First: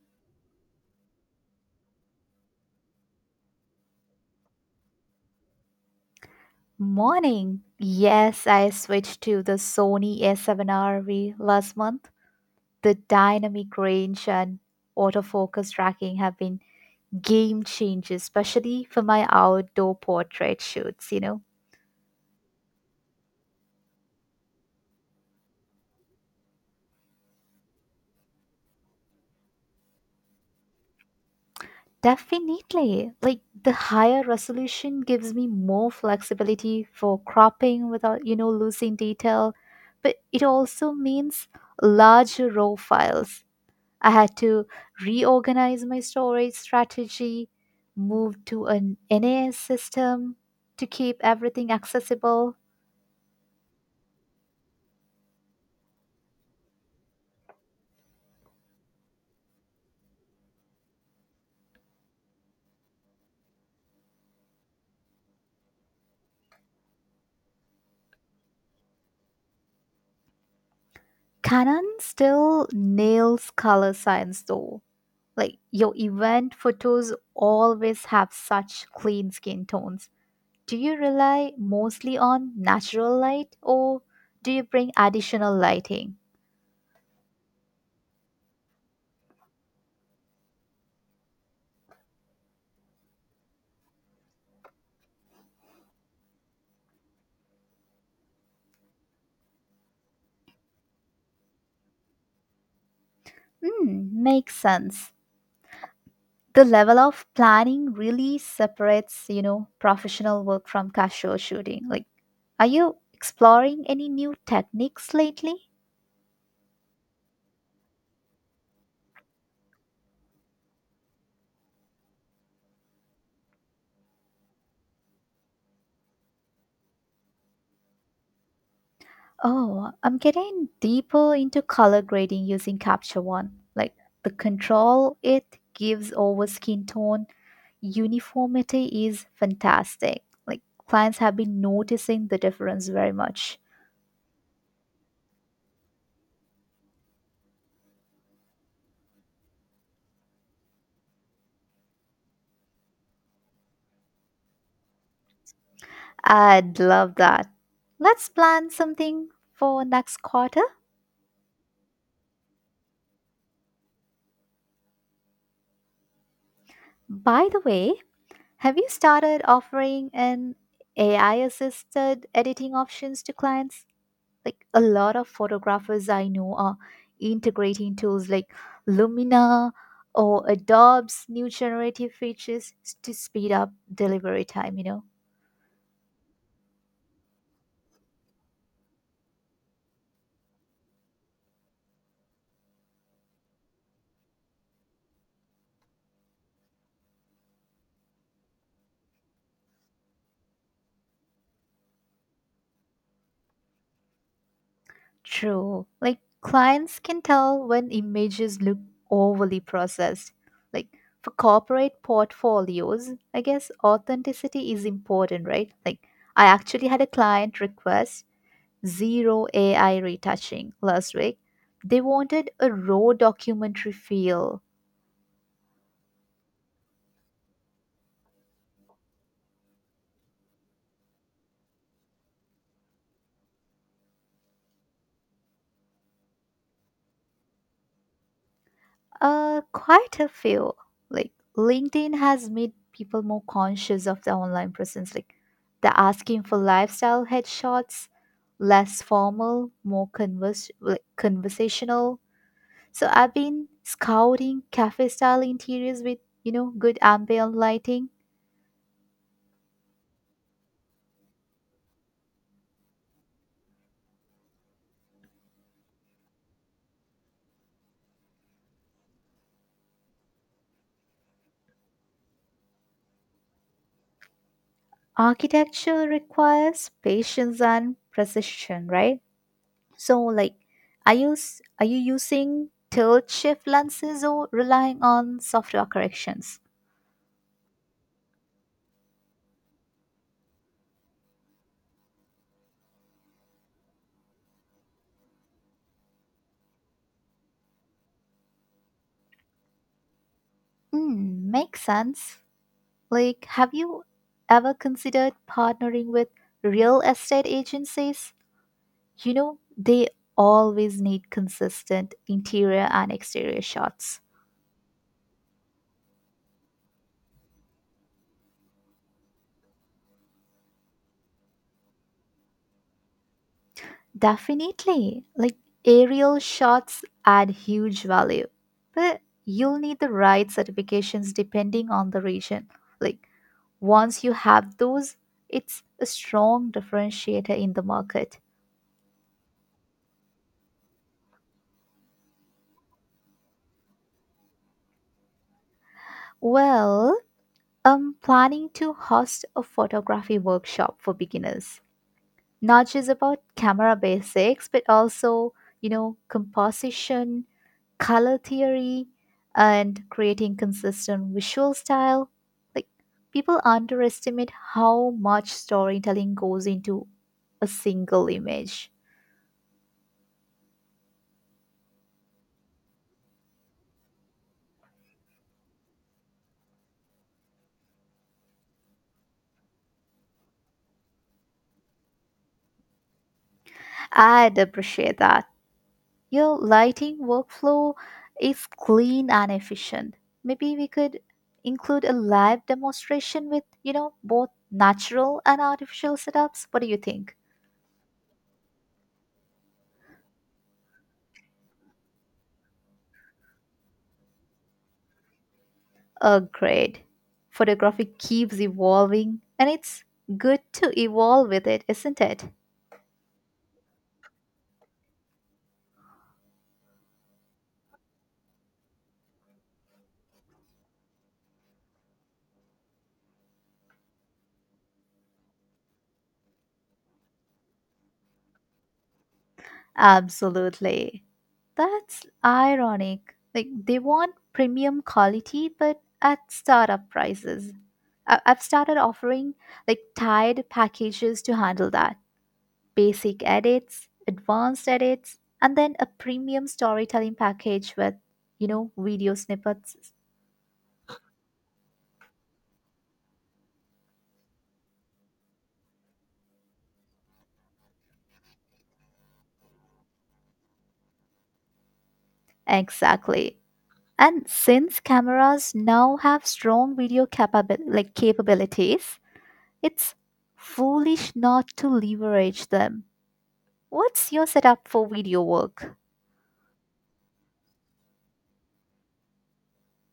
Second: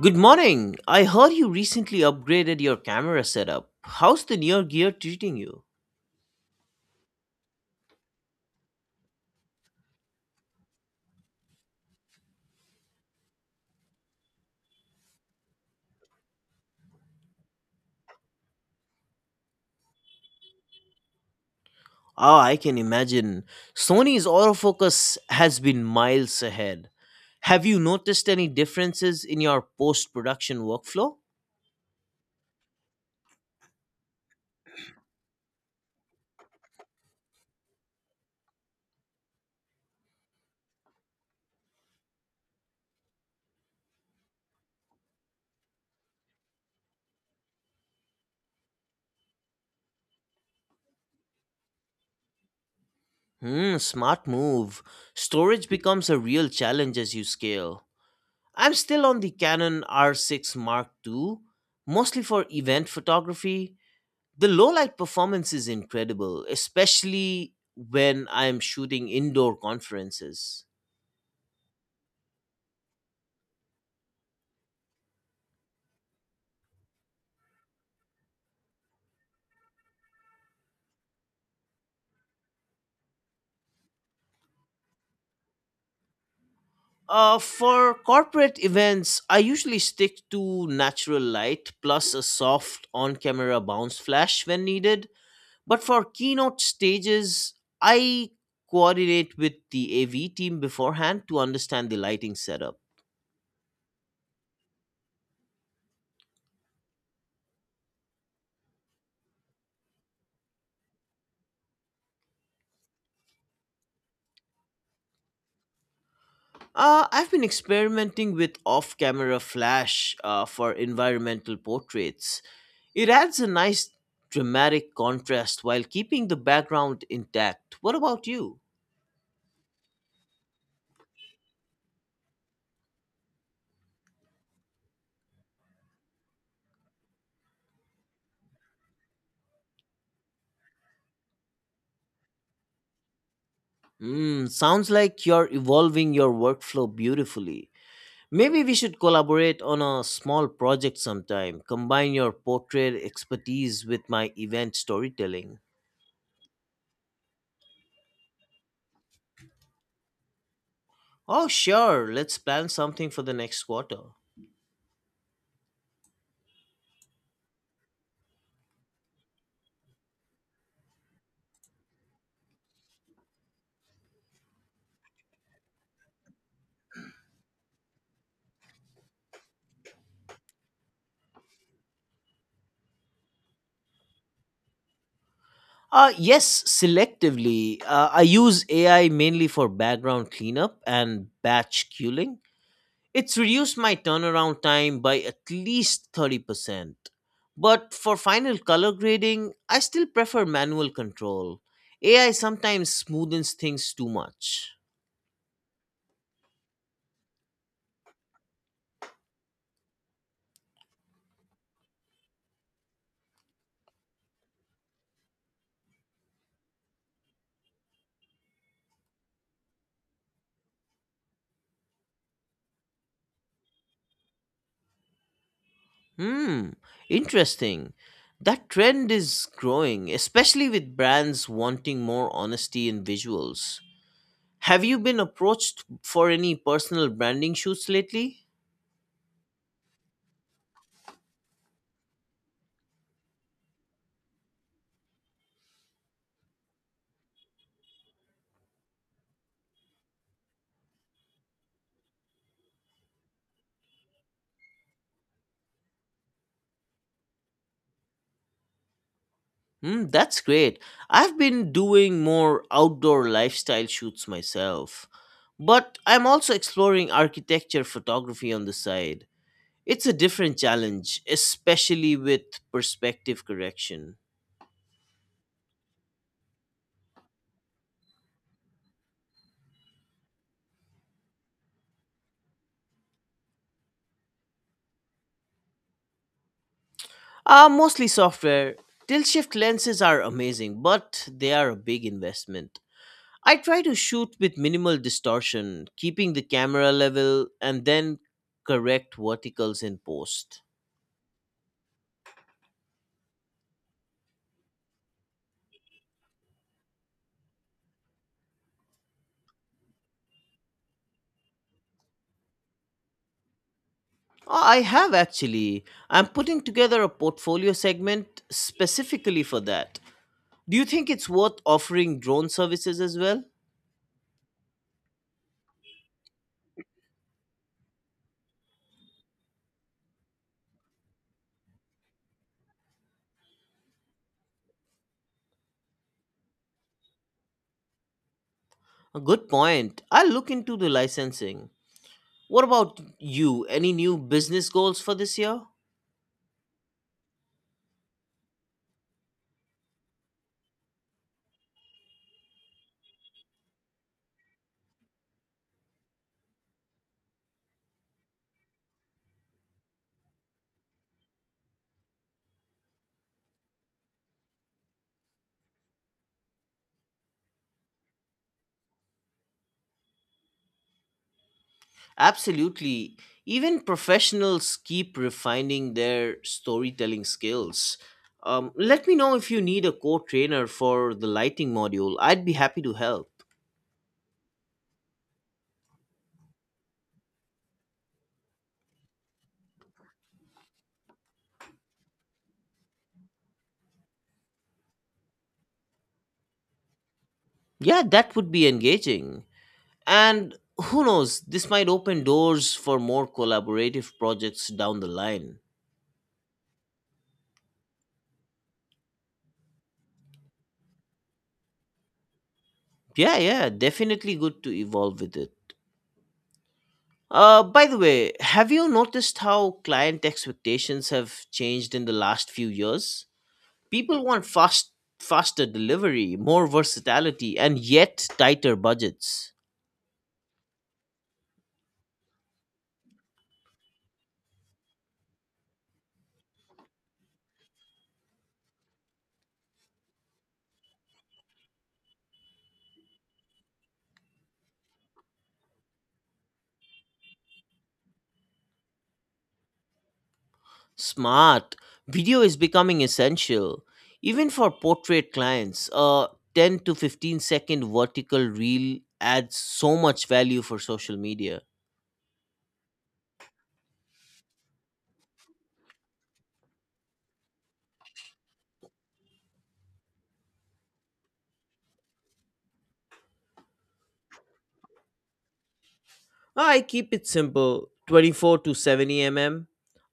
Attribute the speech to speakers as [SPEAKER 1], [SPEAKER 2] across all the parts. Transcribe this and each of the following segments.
[SPEAKER 1] Good morning. I heard you recently upgraded your camera setup. How's the near gear treating you?
[SPEAKER 2] Morning. Yes, I switched to the Sony A7RV last month. The dynamic range and autofocus tracking have been game changers, especially for my outdoor portrait shoots.
[SPEAKER 1] Ah, I can imagine. Sony's autofocus has been miles ahead. Have you noticed any differences in your post production workflow?
[SPEAKER 2] Definitely. Like the higher resolution gives me more flexibility for cropping without losing detail, but it also means larger raw files. I had to reorganize my storage strategy, move to an NAS system to keep everything accessible.
[SPEAKER 1] Hmm, smart move. Storage becomes a real challenge as you scale. I'm still on the Canon R6 Mark II, mostly for event photography. The low light performance is incredible, especially when I'm shooting indoor conferences.
[SPEAKER 2] Canon still nails color science though. Like your event photos always have such clean skin tones. Do you rely mostly on natural light or do you bring additional lighting?
[SPEAKER 1] For corporate events, I usually stick to natural light plus a soft on camera bounce flash when needed. But for keynote stages, I coordinate with the AV team beforehand to understand the lighting setup.
[SPEAKER 2] Hmm, makes sense. The level of planning really separates professional work from casual shooting. Like, are you exploring any new techniques lately?
[SPEAKER 1] I've been experimenting with off camera flash for environmental portraits. It adds a nice dramatic contrast while keeping the background intact. What about you?
[SPEAKER 2] Oh, I'm getting deeper into color grading using capture one. Like the control it gives over skin tone uniformity is fantastic. Like clients have been noticing the difference very much.
[SPEAKER 1] Mm, sounds like you're evolving your workflow beautifully. Maybe we should collaborate on a small project sometime. Combine your portrait expertise with my event storytelling.
[SPEAKER 2] I'd love that. Let's plan something for next quarter.
[SPEAKER 1] Oh, sure. Let's plan something for the next quarter.
[SPEAKER 2] By the way, have you started offering an AI assisted editing options to clients? Like a lot of photographers I know are integrating tools like Lumina or Adobe's new generative features to speed up delivery time, you know?
[SPEAKER 1] Yes, selectively. I use AI mainly for background cleanup and batch queuing. It's reduced my turnaround time by at least 30%. But for final color grading, I still prefer manual control. AI sometimes smoothens things too much.
[SPEAKER 2] True. Like clients can tell when images look overly processed. Like for corporate portfolios, I guess authenticity is important, right? Like I actually had a client request zero AI retouching last week. They wanted a raw documentary feel.
[SPEAKER 1] Hmm, interesting. That trend is growing, especially with brands wanting more honesty in visuals. Have you been approached for any personal branding shoots lately?
[SPEAKER 2] Quite a feel. Like LinkedIn has made people more conscious of their online presence. Like they're asking for lifestyle headshots, less formal, more like, conversational. So I've been scouting cafe style interiors with good ambient lighting.
[SPEAKER 1] Hmm, that's great. I've been doing more outdoor lifestyle shoots myself. But I'm also exploring architecture photography on the side. It's a different challenge, especially with perspective correction.
[SPEAKER 2] Architecture requires patience and precision, right? So, like, are you using tilt shift lenses or relying on software corrections?
[SPEAKER 1] Mostly software. Tilt shift lenses are amazing, but they are a big investment. I try to shoot with minimal distortion, keeping the camera level and then correct verticals in post.
[SPEAKER 2] Makes sense. Like, have you ever considered partnering with real estate agencies? They always need consistent interior and exterior shots.
[SPEAKER 1] Oh, I have actually. I'm putting together a portfolio segment specifically for that. Do you think it's worth offering drone services as well?
[SPEAKER 2] Definitely. Like, aerial shots add huge value, but you'll need the right certifications depending on the region. Like, once you have those, it's a strong differentiator in the market.
[SPEAKER 1] A good point. I'll look into the licensing. What about you? Any new business goals for this year?
[SPEAKER 2] Well, I'm planning to host a photography workshop for beginners. Not just about camera basics, but also, composition, color theory, and creating consistent visual style. Like, people underestimate how much storytelling goes into a single image.
[SPEAKER 1] Absolutely. Even professionals keep refining their storytelling skills. Let me know if you need a co trainer for the lighting module. I'd be happy to help.
[SPEAKER 2] I'd appreciate that. Your lighting workflow is clean and efficient. Maybe we could include a live demonstration with both natural and artificial setups. What do you think?
[SPEAKER 1] Yeah, that would be engaging. And who knows, this might open doors for more collaborative projects down the line.
[SPEAKER 2] Oh, great. Photography keeps evolving and it's good to evolve with it, isn't it?
[SPEAKER 1] Yeah, yeah, definitely good to evolve with it. By the way, have you noticed how client expectations have changed in the last few years? People want faster delivery, more versatility, and yet tighter budgets.
[SPEAKER 2] Absolutely. That's ironic. Like they want premium quality but at startup prices. I've started offering like tied packages to handle that. Basic edits, advanced edits, and then a premium storytelling package with video snippets.
[SPEAKER 1] Smart. Video is becoming essential even for portrait clients. A 10 to 15 second vertical reel adds so much value for social media.
[SPEAKER 2] Exactly. And since cameras now have strong video like capabilities, it's foolish not to leverage them. What's your setup for video work?
[SPEAKER 1] I keep it simple. 24 to 70 mm,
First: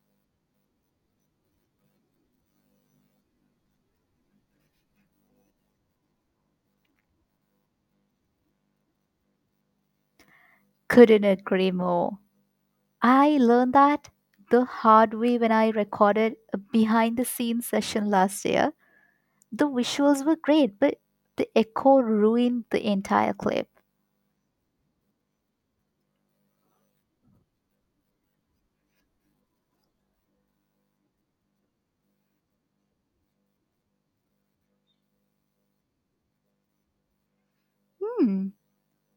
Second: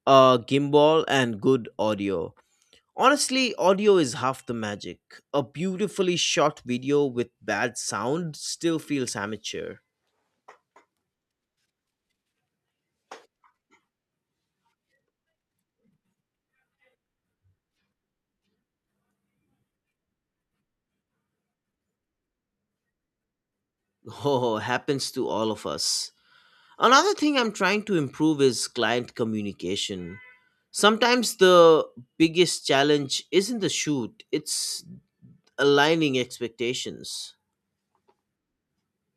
[SPEAKER 1] a gimbal, and good audio. Honestly, audio is half the magic. A beautifully shot video with bad sound still feels amateur.
[SPEAKER 2] Couldn't agree more. I learned that the hard way when I recorded a behind the scenes session last year. The visuals were great, but the echo ruined the entire clip.
[SPEAKER 1] Oh, happens to all of us. Another thing I'm trying to improve is client communication. Sometimes the biggest challenge isn't the shoot, it's aligning expectations.
[SPEAKER 2] Hmm,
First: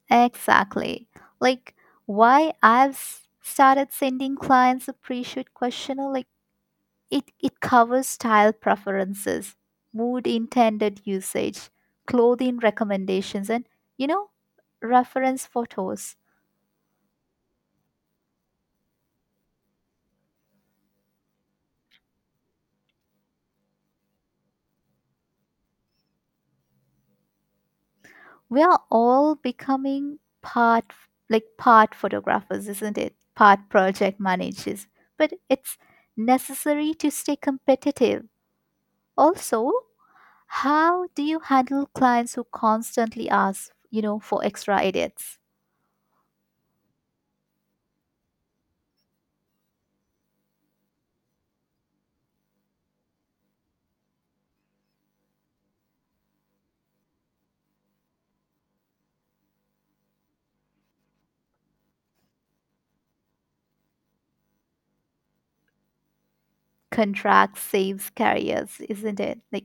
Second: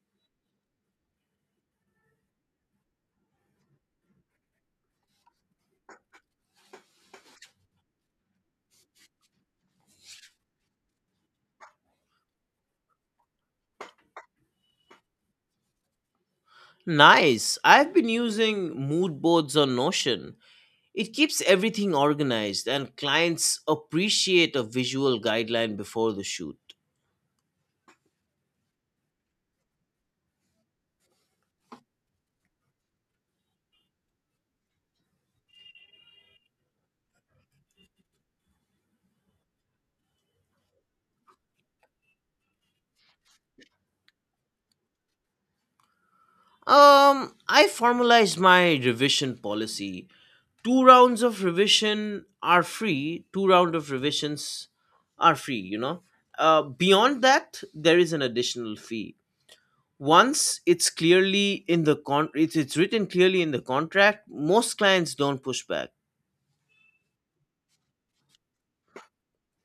[SPEAKER 2] exactly. Like, why I've started sending clients a pre shoot questionnaire. Like, it covers style preferences, mood intended usage, clothing recommendations, and you know, reference photos.
[SPEAKER 1] Nice. I've been using mood boards on Notion. It keeps everything organized and clients appreciate a visual guideline before the shoot.
[SPEAKER 2] We are all becoming part, like part photographers, isn't it? Part project managers. But it's necessary to stay competitive. Also, how do you handle clients who constantly ask for extra edits?
[SPEAKER 1] I formalized my revision policy. Two round of revisions are free. Beyond that there is an additional fee once it's clearly in the con it's written clearly in the contract. Most clients don't push back.
[SPEAKER 2] Contract saves carriers, isn't it? Like,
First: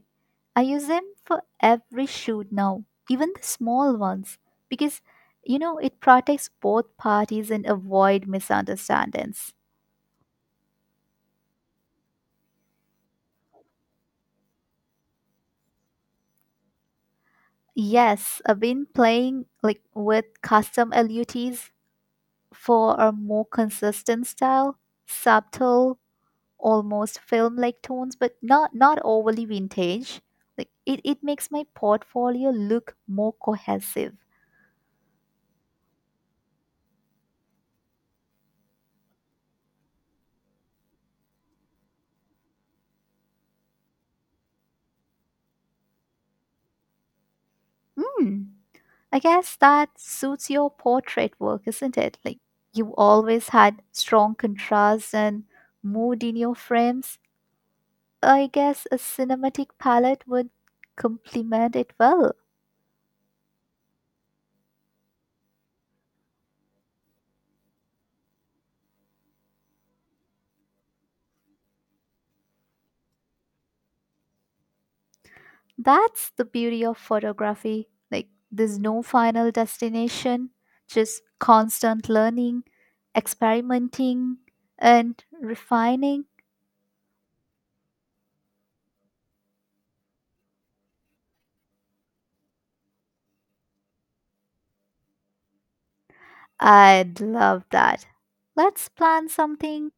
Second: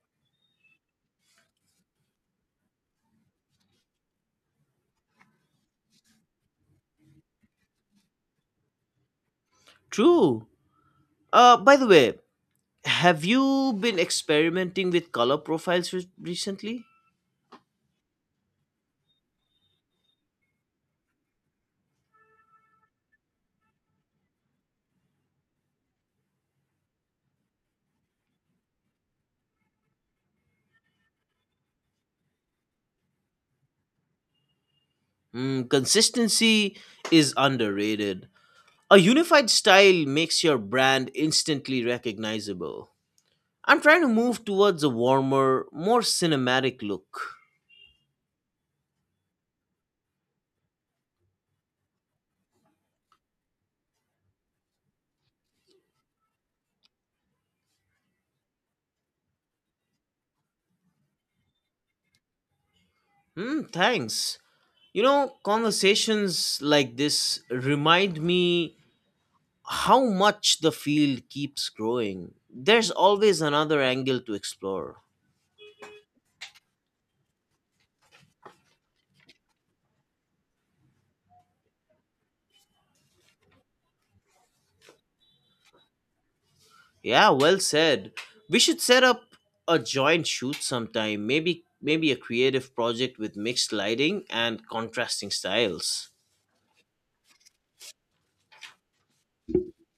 [SPEAKER 2] I use them for every shoot now, even the small ones, because it protects both parties and avoid misunderstandings.
[SPEAKER 1] True. By the way, have you been experimenting with color profiles recently?
[SPEAKER 2] Yes, I've been playing like with custom LUTs for a more consistent style, subtle, almost film-like tones, but not overly vintage. Like, it makes my portfolio look more cohesive.
[SPEAKER 1] Mm, consistency is underrated. A unified style makes your brand instantly recognizable. I'm trying to move towards a warmer, more cinematic look.
[SPEAKER 2] Mm. I guess that suits your portrait work, isn't it? Like you always had strong contrast and mood in your frames. I guess a cinematic palette would complement it well.
[SPEAKER 1] Hmm, thanks. You know, conversations like this remind me how much the field keeps growing. There's always another angle to explore.
[SPEAKER 2] That's the beauty of photography. Like there's no final destination, just constant learning, experimenting, and refining.
[SPEAKER 1] Yeah, well said. We should set up a joint shoot sometime. Maybe a creative project with mixed lighting and contrasting styles.
[SPEAKER 2] I'd love that. Let's plan something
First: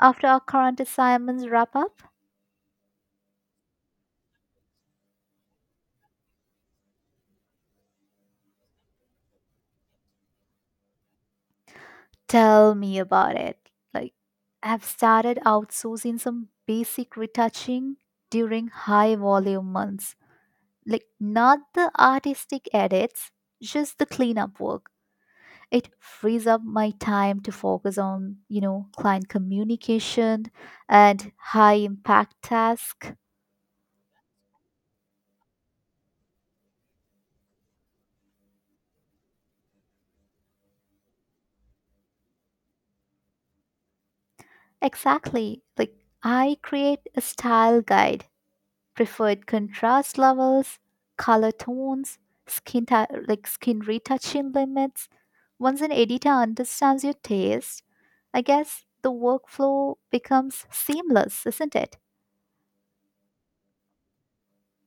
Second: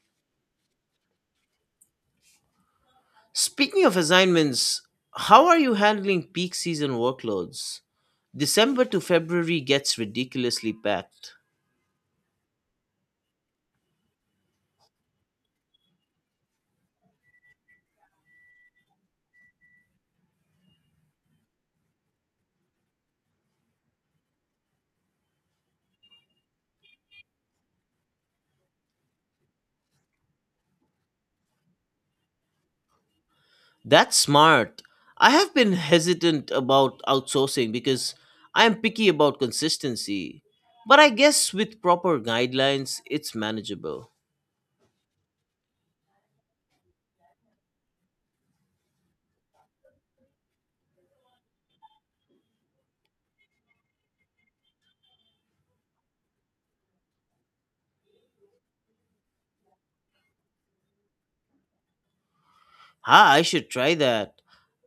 [SPEAKER 2] after our current assignments wrap up.
[SPEAKER 1] Speaking of assignments, how are you handling peak season workloads? December to February gets ridiculously packed.
[SPEAKER 2] Tell me about it. Like, I've started outsourcing some basic retouching during high volume months. Like, not the artistic edits, just the cleanup work. It frees up my time to focus on client communication and high impact tasks.
[SPEAKER 1] That's smart. I have been hesitant about outsourcing because I am picky about consistency. But I guess with proper guidelines, it's manageable.
[SPEAKER 2] Exactly. Like, I create a style guide, preferred contrast levels, color tones, like skin retouching limits. Once an editor understands your taste, I guess the workflow becomes seamless, isn't it?
[SPEAKER 1] Ah, I should try that.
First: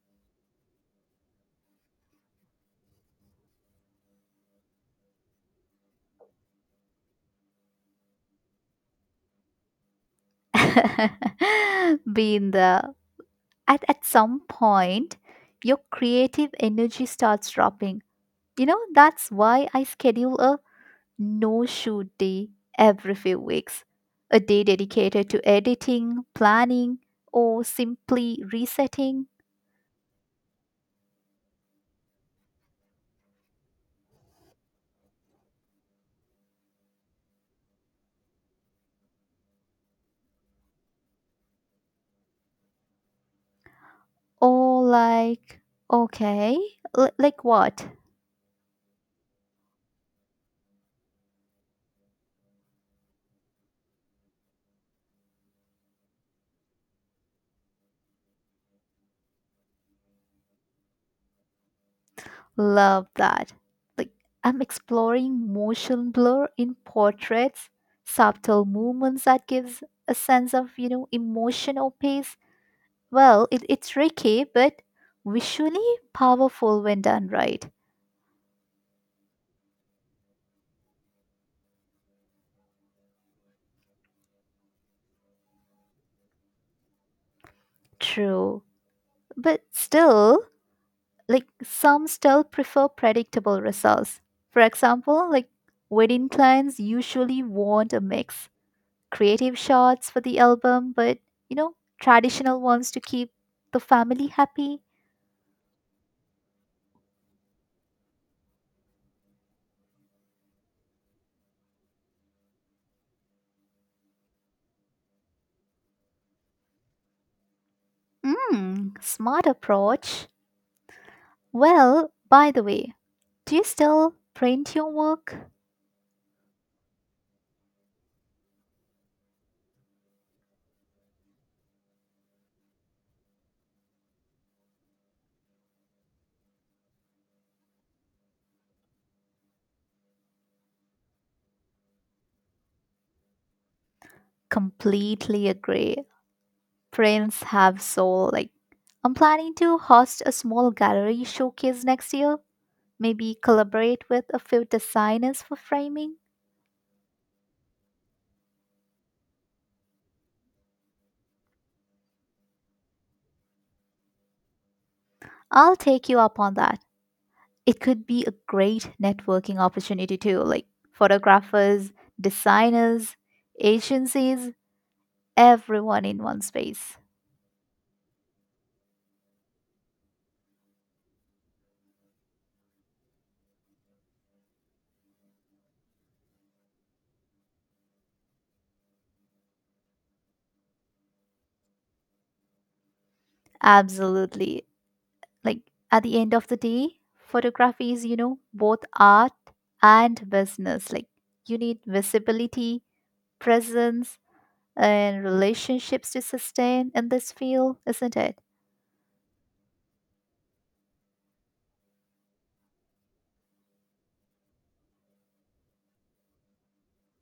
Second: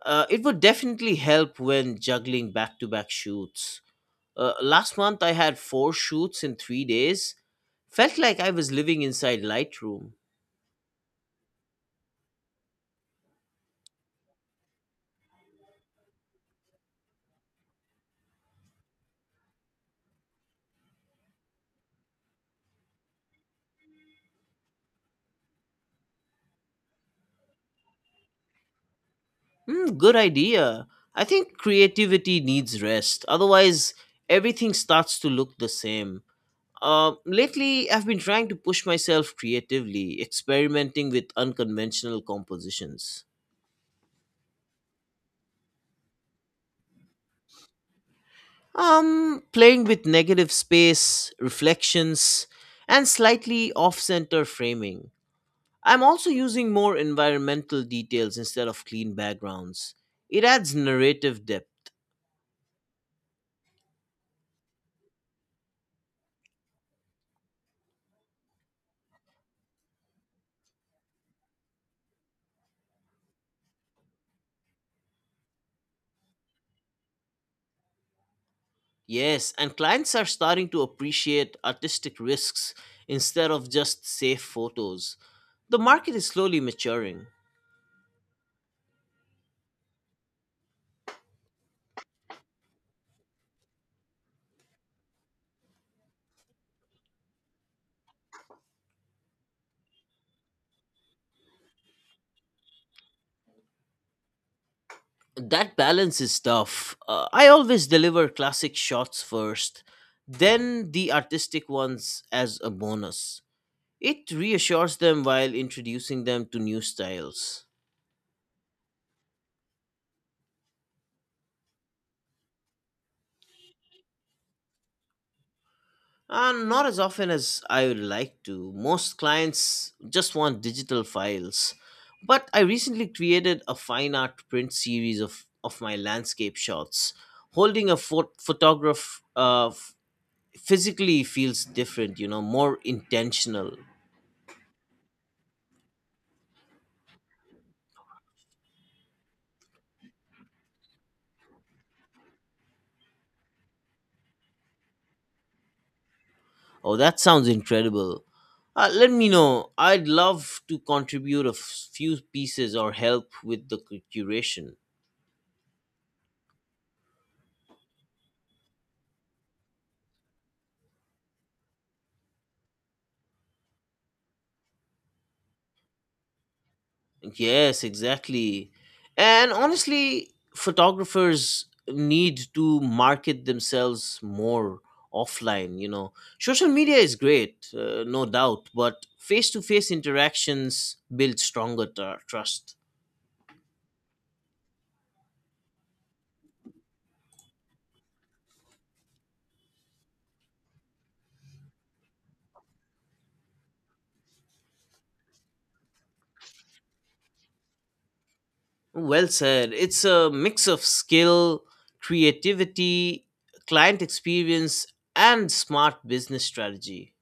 [SPEAKER 1] It would definitely help when juggling back to back shoots. Last month, I had four shoots in 3 days. Felt like I was living inside Lightroom.
[SPEAKER 2] Being the at some point, your creative energy starts dropping. That's why I schedule a no shoot day every few weeks, a day dedicated to editing, planning, or simply resetting.
[SPEAKER 1] Hmm, good idea. I think creativity needs rest. Otherwise, everything starts to look the same. Lately, I've been trying to push myself creatively, experimenting with unconventional compositions.
[SPEAKER 2] Or like, okay, like what?
[SPEAKER 1] Playing with negative space, reflections, and slightly off center framing. I'm also using more environmental details instead of clean backgrounds. It adds narrative depth.
[SPEAKER 2] Love that. Like, I'm exploring motion blur in portraits, subtle movements that gives a sense of emotion or pace. Well, it's tricky, but visually powerful when done right.
[SPEAKER 1] Yes, and clients are starting to appreciate artistic risks instead of just safe photos. The market is slowly maturing.
[SPEAKER 2] True. But still, like some still prefer predictable results. For example, like wedding clients usually want a mix creative shots for the album, but you know, traditional ones to keep the family happy.
[SPEAKER 1] That balance is tough. I always deliver classic shots first, then the artistic ones as a bonus. It reassures them while introducing them to new styles.
[SPEAKER 2] Smart approach. Well, by the way, do you still print your work?
[SPEAKER 1] Not as often as I would like to. Most clients just want digital files. But I recently created a fine art print series of my landscape shots. Holding a photograph physically feels different, you know, more intentional.
[SPEAKER 2] Completely agree. Prints have soul. Like, I'm planning to host a small gallery showcase next year. Maybe collaborate with a few designers for framing.
[SPEAKER 1] Oh, that sounds incredible. Let me know. I'd love to contribute a few pieces or help with the curation.
[SPEAKER 2] I'll take you up on that. It could be a great networking opportunity too, like photographers, designers, agencies, everyone in one space.
[SPEAKER 1] Yes, exactly. And honestly, photographers need to market themselves more offline, you know. Social media is great, no doubt, but face to face interactions build stronger trust.
[SPEAKER 2] Absolutely. Like at the end of the day, photography is both art and business. Like you need visibility, presence, and relationships to sustain in this field, isn't it?
[SPEAKER 1] Well said. It's a mix of skill, creativity, client experience, and smart business strategy.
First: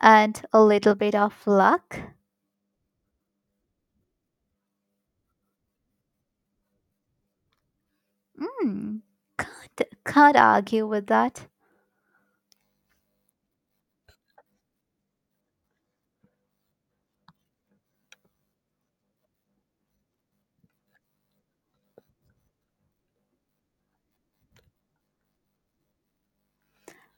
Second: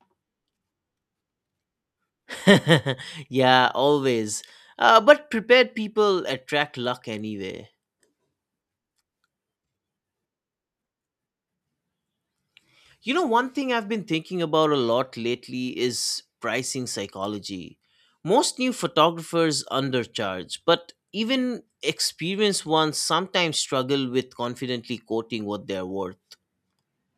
[SPEAKER 2] And a little bit of luck.
[SPEAKER 1] Yeah, always. But prepared people attract luck anyway.
[SPEAKER 2] Mm, can't argue with that.
[SPEAKER 1] You know, one thing I've been thinking about a lot lately is pricing psychology. Most new photographers undercharge, but even experienced ones sometimes struggle with confidently quoting what they're worth.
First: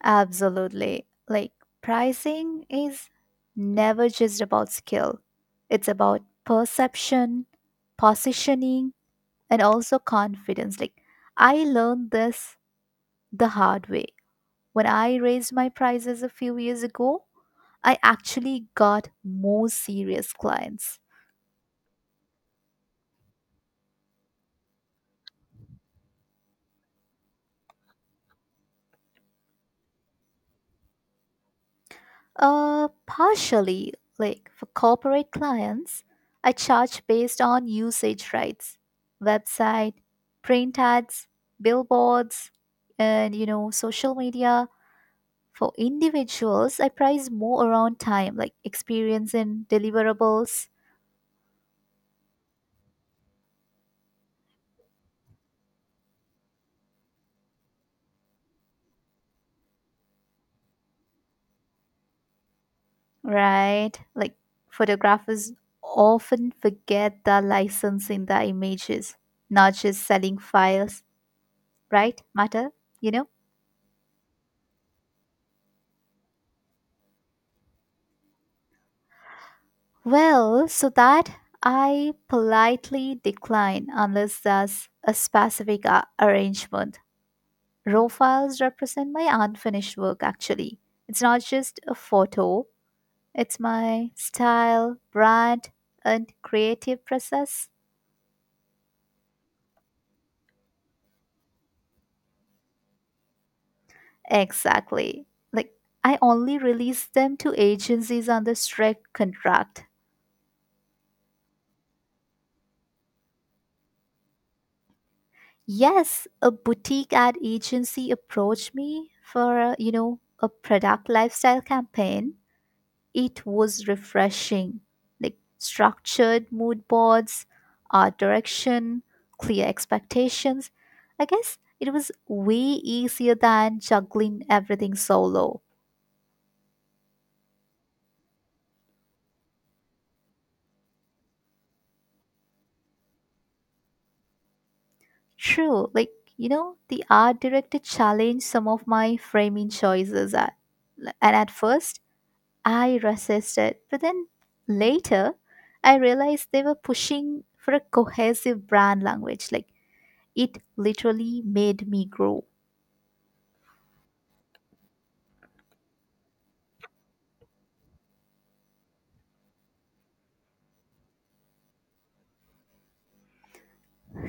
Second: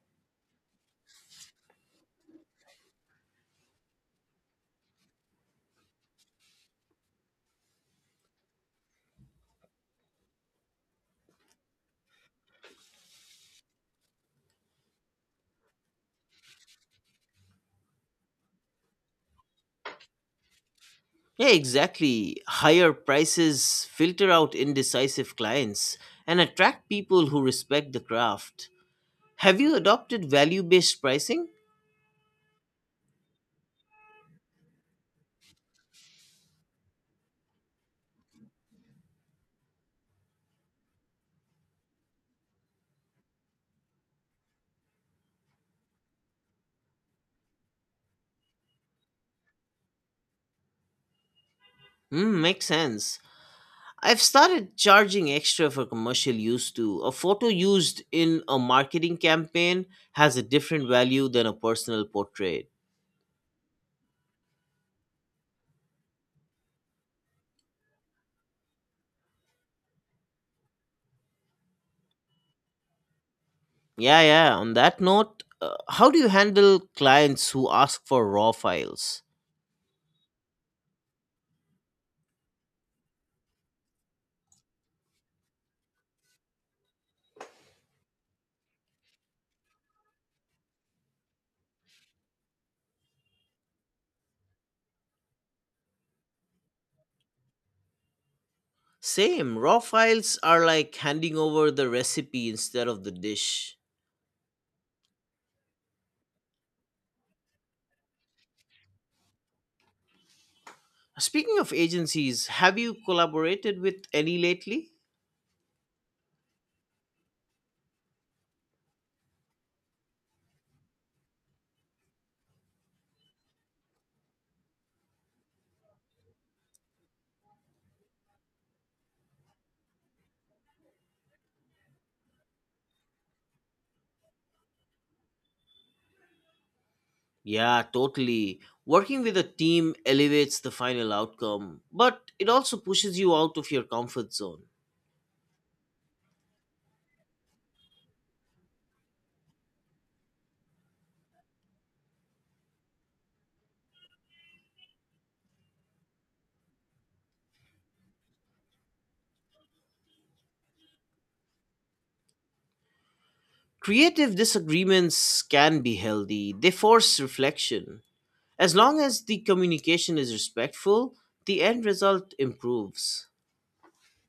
[SPEAKER 2] Absolutely. Like pricing is never just about skill. It's about perception, positioning, and also confidence. Like I learned this the hard way. When I raised my prices a few years ago, I actually got more serious clients.
[SPEAKER 1] Yeah, exactly. Higher prices filter out indecisive clients and attract people who respect the craft. Have you adopted value based pricing?
[SPEAKER 2] Partially, like for corporate clients, I charge based on usage rights, website, print ads, billboards, and social media. For individuals, I price more around time, like experience and deliverables,
[SPEAKER 1] Hmm, makes sense. I've started charging extra for commercial use too. A photo used in a marketing campaign has a different value than a personal portrait.
[SPEAKER 2] right? Like photographers often forget the licensing the images, not just selling files, right? Matter, you know?
[SPEAKER 1] Yeah, yeah. On that note, how do you handle clients who ask for raw files?
[SPEAKER 2] Well, so that I politely decline unless there's a specific arrangement. Raw files represent my unfinished work, actually. It's not just a photo, it's my style, brand, and creative process.
[SPEAKER 1] Same. Raw files are like handing over the recipe instead of the dish.
[SPEAKER 2] Exactly. Like, I only release them to agencies under strict contract.
[SPEAKER 1] Speaking of agencies, have you collaborated with any lately?
[SPEAKER 2] Yes, a boutique ad agency approached me for a product lifestyle campaign. It was refreshing, like structured mood boards, art direction, clear expectations. I guess it was way easier than juggling everything solo.
[SPEAKER 1] Yeah, totally. Working with a team elevates the final outcome, but it also pushes you out of your comfort zone.
[SPEAKER 2] True, like, the art director challenged some of my framing choices at, and at first I resisted, but then later I realized they were pushing for a cohesive brand language. Like, it literally made me grow.
[SPEAKER 1] Creative disagreements can be healthy, they force reflection. As long as the communication is respectful, the end result improves.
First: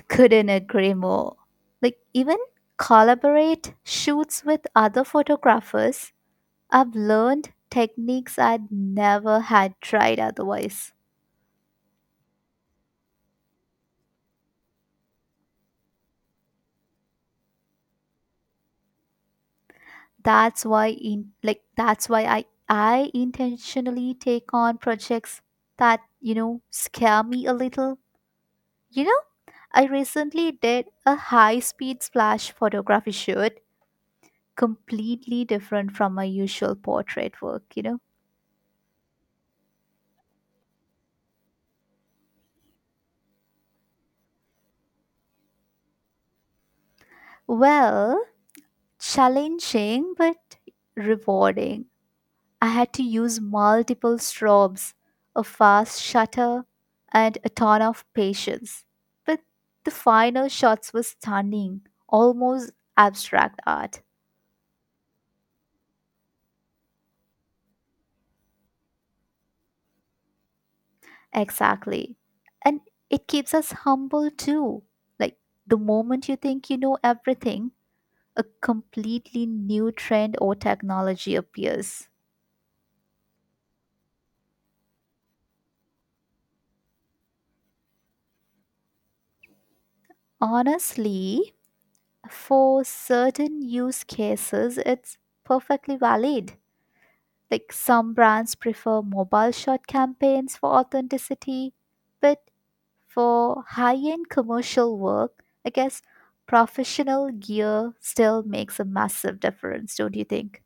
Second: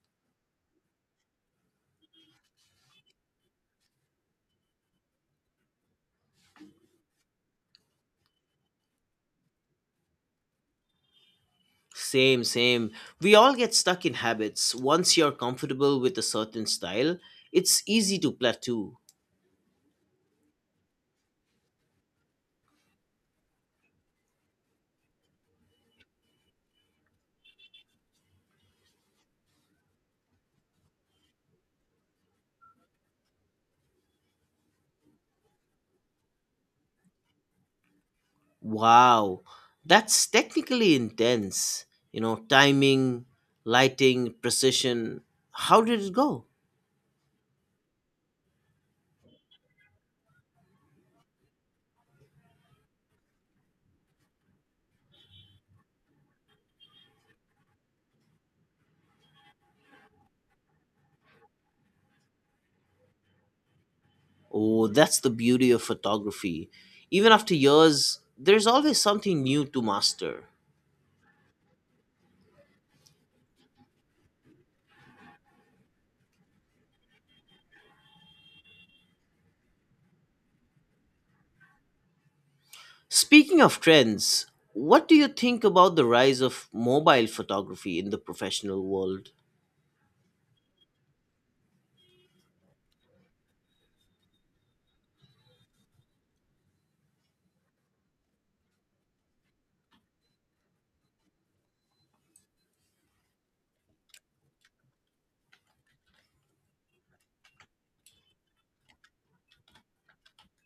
[SPEAKER 2] Couldn't agree more. Like, even collaborate shoots with other photographers, I've learned techniques I'd never had tried otherwise.
[SPEAKER 1] Same, same. We all get stuck in habits. Once you're comfortable with a certain style, it's easy to plateau.
[SPEAKER 2] That's why I intentionally take on projects that scare me a little. You know, I recently did a high-speed splash photography shoot, completely different from my usual portrait work.
[SPEAKER 1] Wow, that's technically intense. You know, timing, lighting, precision. How did it go?
[SPEAKER 2] Well, challenging but rewarding. I had to use multiple strobes, a fast shutter, and a ton of patience. But the final shots were stunning, almost abstract art.
[SPEAKER 1] Oh, that's the beauty of photography. Even after years, there's always something new to master.
[SPEAKER 2] Exactly. And it keeps us humble too. Like the moment you think you know everything, a completely new trend or technology appears.
[SPEAKER 1] Speaking of trends, what do you think about the rise of mobile photography in the professional world?
[SPEAKER 2] Honestly, for certain use cases, it's perfectly valid. Like some brands prefer mobile shot campaigns for authenticity, but for high end commercial work, I guess professional gear still makes a massive difference, don't you think?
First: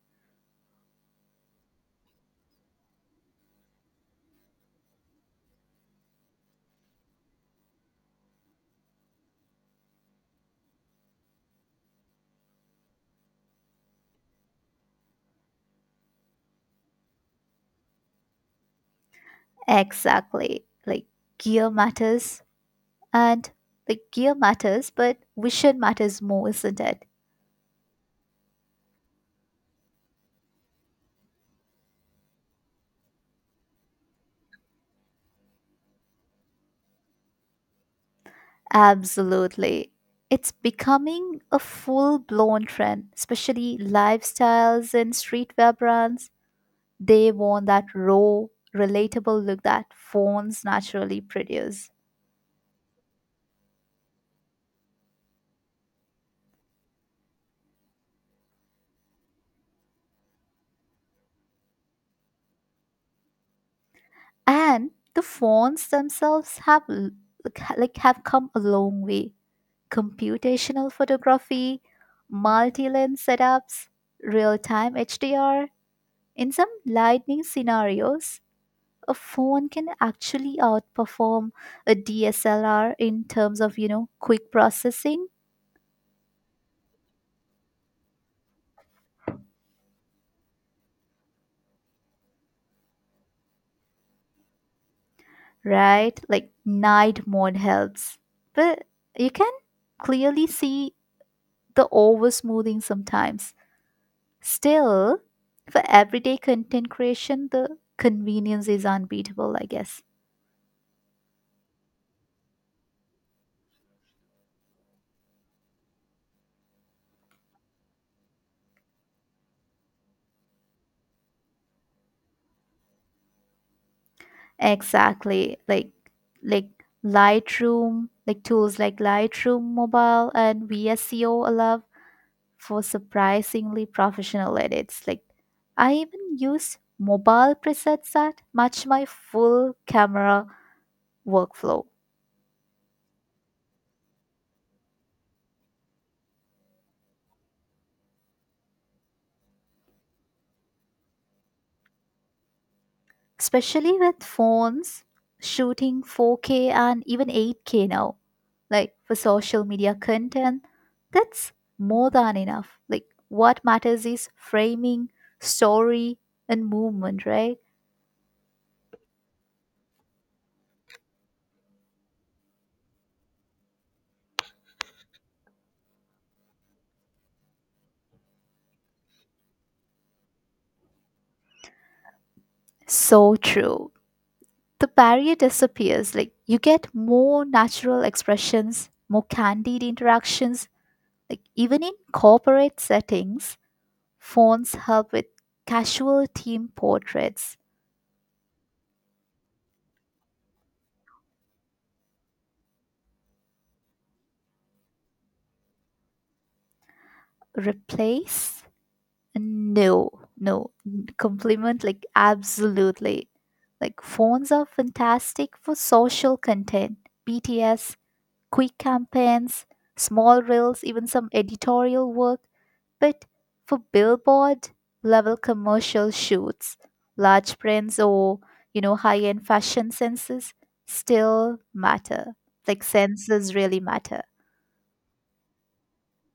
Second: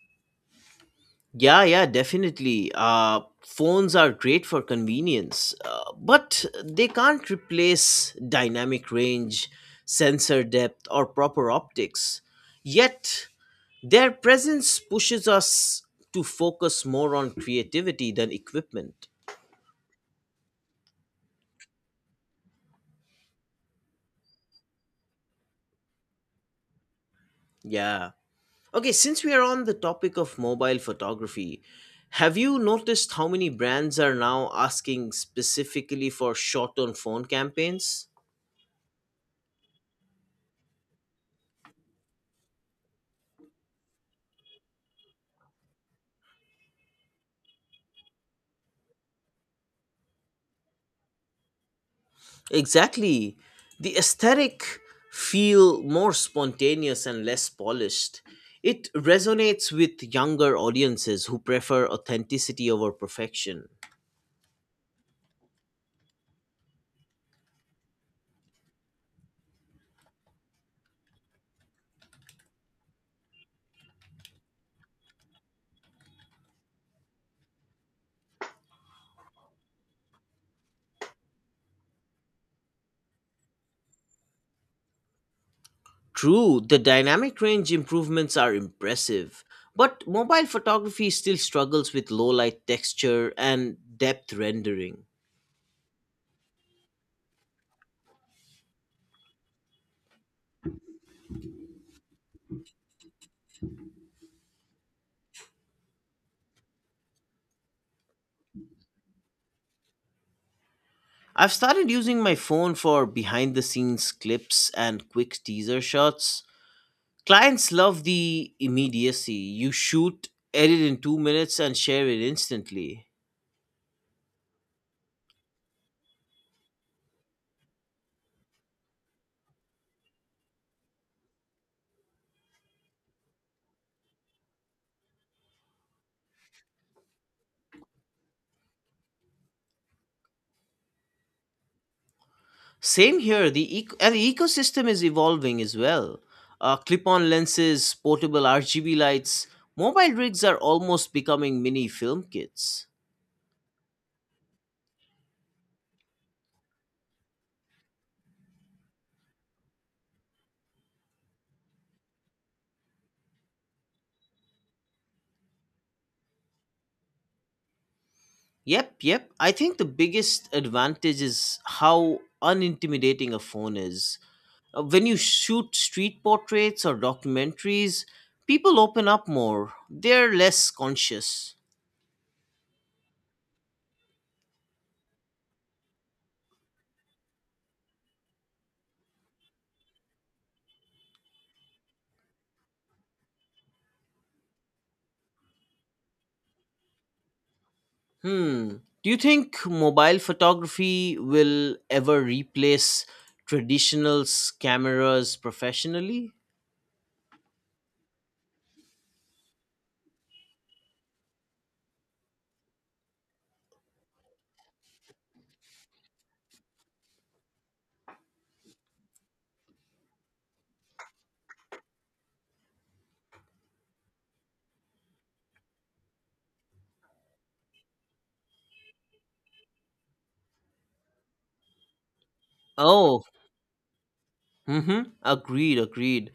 [SPEAKER 1] Yeah, yeah, definitely. Phones are great for convenience, but they can't replace dynamic range, sensor depth, or proper optics. Yet, their presence pushes us to focus more on creativity than equipment.
[SPEAKER 2] Exactly. Gear matters, and like gear matters, but vision matters more, isn't it?
[SPEAKER 1] Yeah. Okay, since we are on the topic of mobile photography, have you noticed how many brands are now asking specifically for shot on phone campaigns?
[SPEAKER 2] Absolutely. It's becoming a full blown trend, especially lifestyles and streetwear brands. They want that raw, relatable look that phones naturally produce.
[SPEAKER 1] Exactly. The aesthetic feel more spontaneous and less polished. It resonates with younger audiences who prefer authenticity over perfection.
[SPEAKER 2] And the phones themselves have like have come a long way. Computational photography, multi-lens setups, real-time HDR. In some lightning scenarios, a phone can actually outperform a DSLR in terms of quick processing,
[SPEAKER 1] True, the dynamic range improvements are impressive, but mobile photography still struggles with low light texture and depth rendering.
[SPEAKER 2] right? Like night mode helps. But you can clearly see the over smoothing sometimes. Still, for everyday content creation, the convenience is unbeatable, I guess.
[SPEAKER 1] I've started using my phone for behind the scenes clips and quick teaser shots. Clients love the immediacy. You shoot, edit in 2 minutes, and share it instantly.
[SPEAKER 2] Exactly. Like Lightroom, like tools like Lightroom Mobile and VSCO allow for surprisingly professional edits. Like I even use mobile presets that match my full camera workflow,
[SPEAKER 1] Same here. The eco- and the ecosystem is evolving as well. Clip-on lenses, portable RGB lights, mobile rigs are almost becoming mini film kits.
[SPEAKER 2] especially with phones shooting 4K and even 8K now. Like for social media content, that's more than enough. Like what matters is framing, story, and movement, right?
[SPEAKER 1] Yep, yep. I think the biggest advantage is how unintimidating a phone is. When you shoot street portraits or documentaries, people open up more. They're less conscious.
[SPEAKER 2] So true. The barrier disappears. Like you get more natural expressions, more candid interactions. Like even in corporate settings, phones help with casual team portraits.
[SPEAKER 1] Hmm. Do you think mobile photography will ever replace traditional cameras professionally?
[SPEAKER 2] Replace? No, no. Compliment? Like absolutely. Like phones are fantastic for social content, BTS, quick campaigns, small reels, even some editorial work. But for billboard level commercial shoots, large prints or high-end fashion senses still matter. Like
[SPEAKER 1] Oh,
[SPEAKER 2] senses really matter.
[SPEAKER 1] mm-hmm. Agreed, agreed.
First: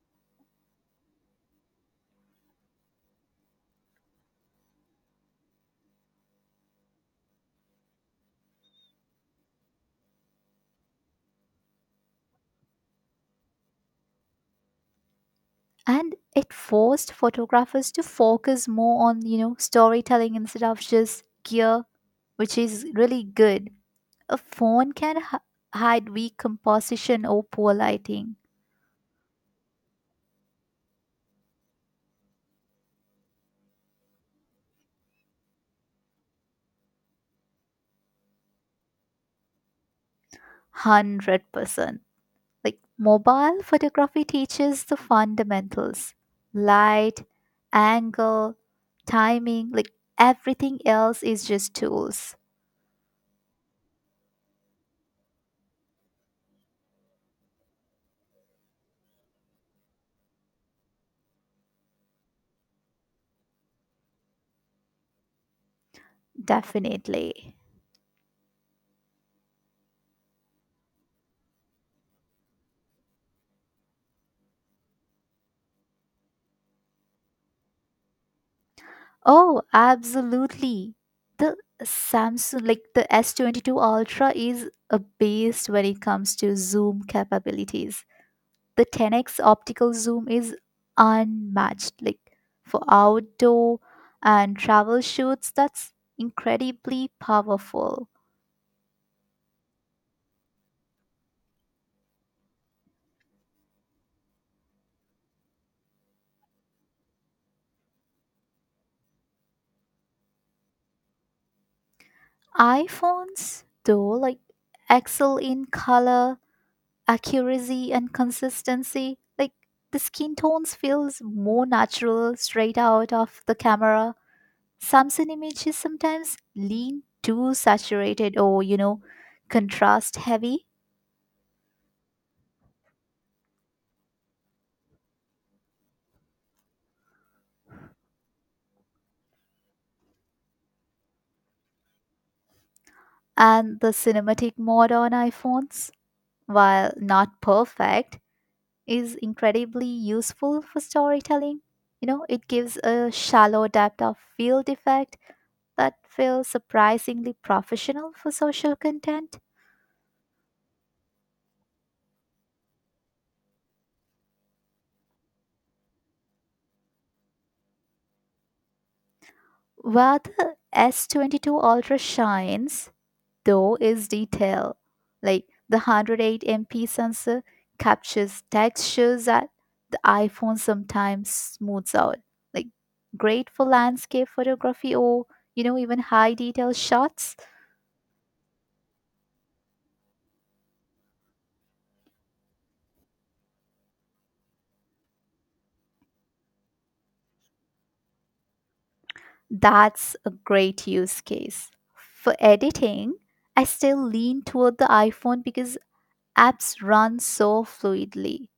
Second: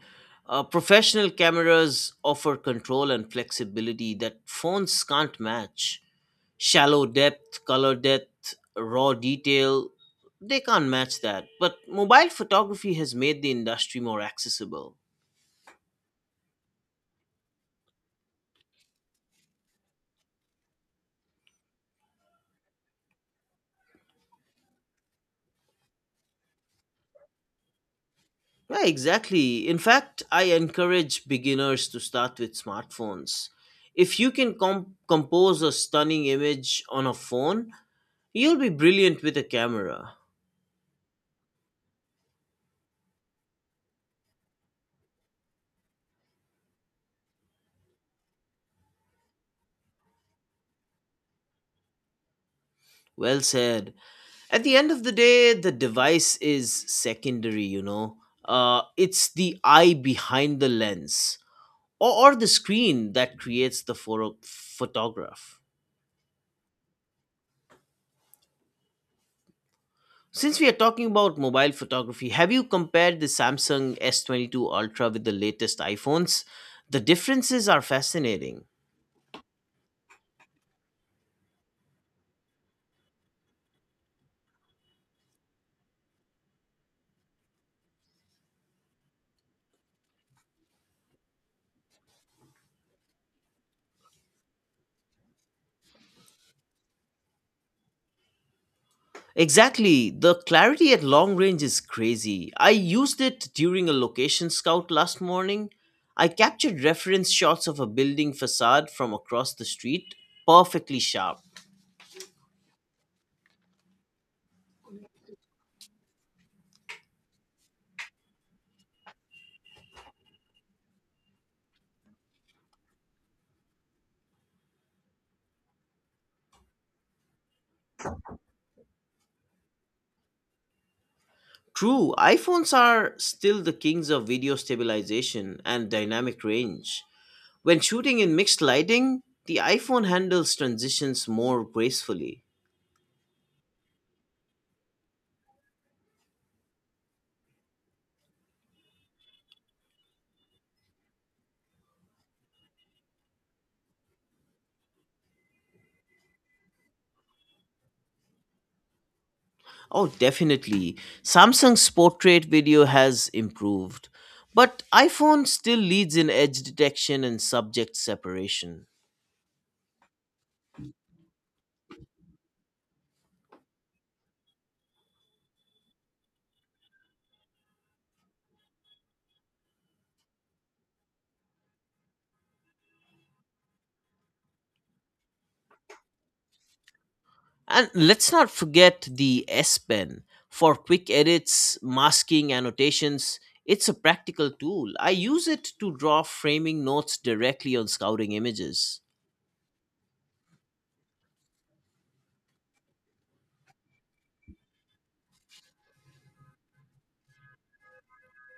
[SPEAKER 1] Professional cameras offer control and flexibility that phones can't match. Shallow depth, color depth, raw detail, they can't match that. But mobile photography has made the industry more accessible.
[SPEAKER 2] And it forced photographers to focus more on storytelling instead of just gear, which is really good. A phone can hide weak composition or poor lighting.
[SPEAKER 1] Yeah, exactly. In fact, I encourage beginners to start with smartphones. If you can compose a stunning image on a phone, you'll be brilliant with a camera.
[SPEAKER 2] 100%. Like mobile photography teaches the fundamentals light, angle, timing, like everything else is just tools.
[SPEAKER 1] Well said. At the end of the day, the device is secondary. It's the eye behind the lens or the screen that creates the photograph.
[SPEAKER 2] Definitely.
[SPEAKER 1] Since we are talking about mobile photography, have you compared the Samsung S22 Ultra with the latest iPhones? The differences are fascinating.
[SPEAKER 2] Oh, absolutely. The Samsung, like the S22 Ultra, is abased when it comes to zoom capabilities. The 10x optical zoom is unmatched. Like for outdoor and travel shoots, that's incredibly powerful.
[SPEAKER 1] Exactly, the clarity at long range is crazy. I used it during a location scout last morning. I captured reference shots of a building facade from across the street, perfectly sharp.
[SPEAKER 2] iPhones, though, like excel in color, accuracy, and consistency. Like the skin tones feels more natural straight out of the camera. Samsung images sometimes lean too saturated or contrast heavy,
[SPEAKER 1] True, iPhones are still the kings of video stabilization and dynamic range. When shooting in mixed lighting, the iPhone handles transitions more gracefully.
[SPEAKER 2] and the cinematic mode on iPhones, while not perfect, is incredibly useful for storytelling. It gives a shallow depth of field effect that feels surprisingly professional for social content.
[SPEAKER 1] Oh, definitely. Samsung's portrait video has improved, but iPhone still leads in edge detection and subject separation.
[SPEAKER 2] Where the S22 Ultra shines, though, is detail. Like the 108 MP sensor captures textures that the iPhone sometimes smooths out. Like great for landscape photography or even high detail shots.
[SPEAKER 1] And let's not forget the S Pen for quick edits, masking, annotations. It's a practical tool. I use it to draw framing notes directly on scouting images.
[SPEAKER 2] That's a great use case. For editing, I still lean toward the iPhone because apps run so fluidly.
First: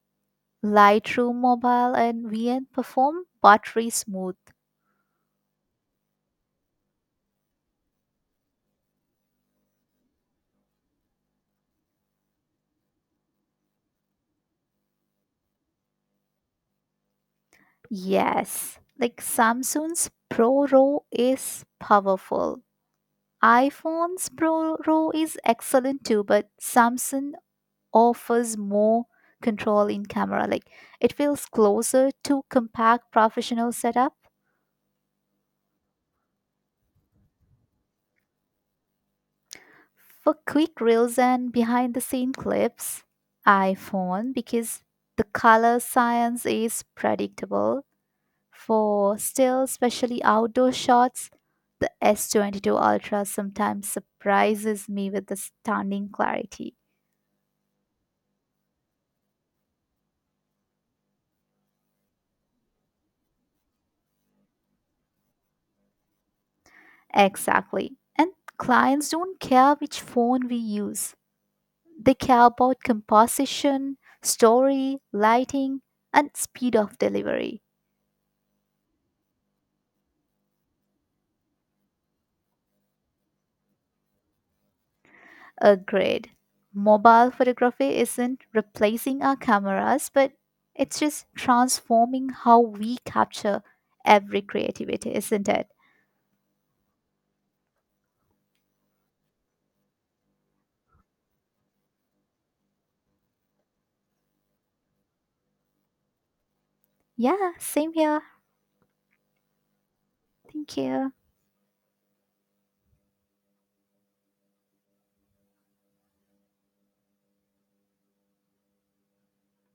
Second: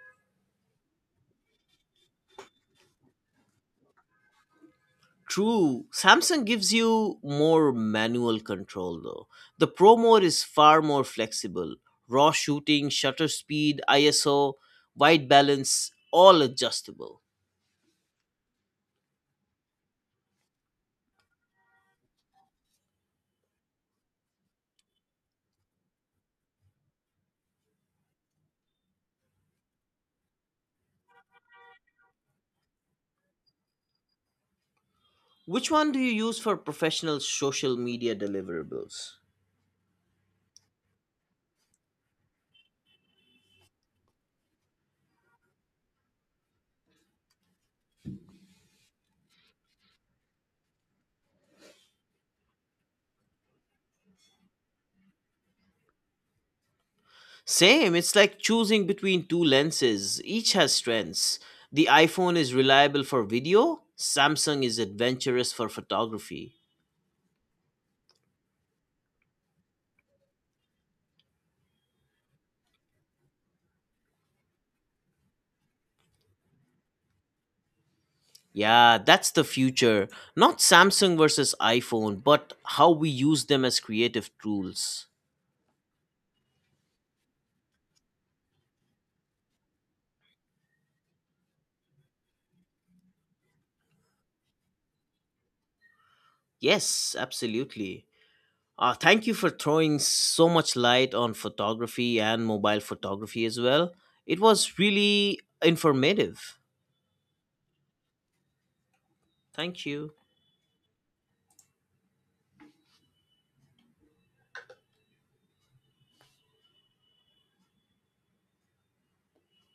[SPEAKER 2] Lightroom Mobile and VN perform buttery smooth.
[SPEAKER 1] True, Samsung gives you more manual control though. The Pro Mode is far more flexible. Raw shooting, shutter speed, ISO, white balance, all adjustable.
[SPEAKER 2] Yes, like Samsung's Pro Raw is powerful. iPhone's Pro Raw is excellent too, but Samsung offers more control in camera. Like it feels closer to compact professional setup.
[SPEAKER 1] Which one do you use for professional social media deliverables?
[SPEAKER 2] For quick reels and behind the scene clips, iPhone because the color science is predictable. For still, especially outdoor shots, the S22 Ultra sometimes surprises me with the stunning clarity.
[SPEAKER 1] Same, it's like choosing between two lenses. Each has strengths. The iPhone is reliable for video, Samsung is adventurous for photography.
[SPEAKER 2] Exactly. And clients don't care which phone we use, they care about composition, story, lighting, and speed of delivery.
[SPEAKER 1] Yeah, that's the future. Not Samsung versus iPhone, but how we use them as creative tools.
[SPEAKER 2] Agreed. Mobile photography isn't replacing our cameras, but it's just transforming how we capture every creativity, isn't it?
[SPEAKER 1] Yes, absolutely. Thank you for throwing so much light on photography and mobile photography as well. It was really informative.
[SPEAKER 2] Yeah, same here.
[SPEAKER 1] Thank you.
[SPEAKER 2] Thank you.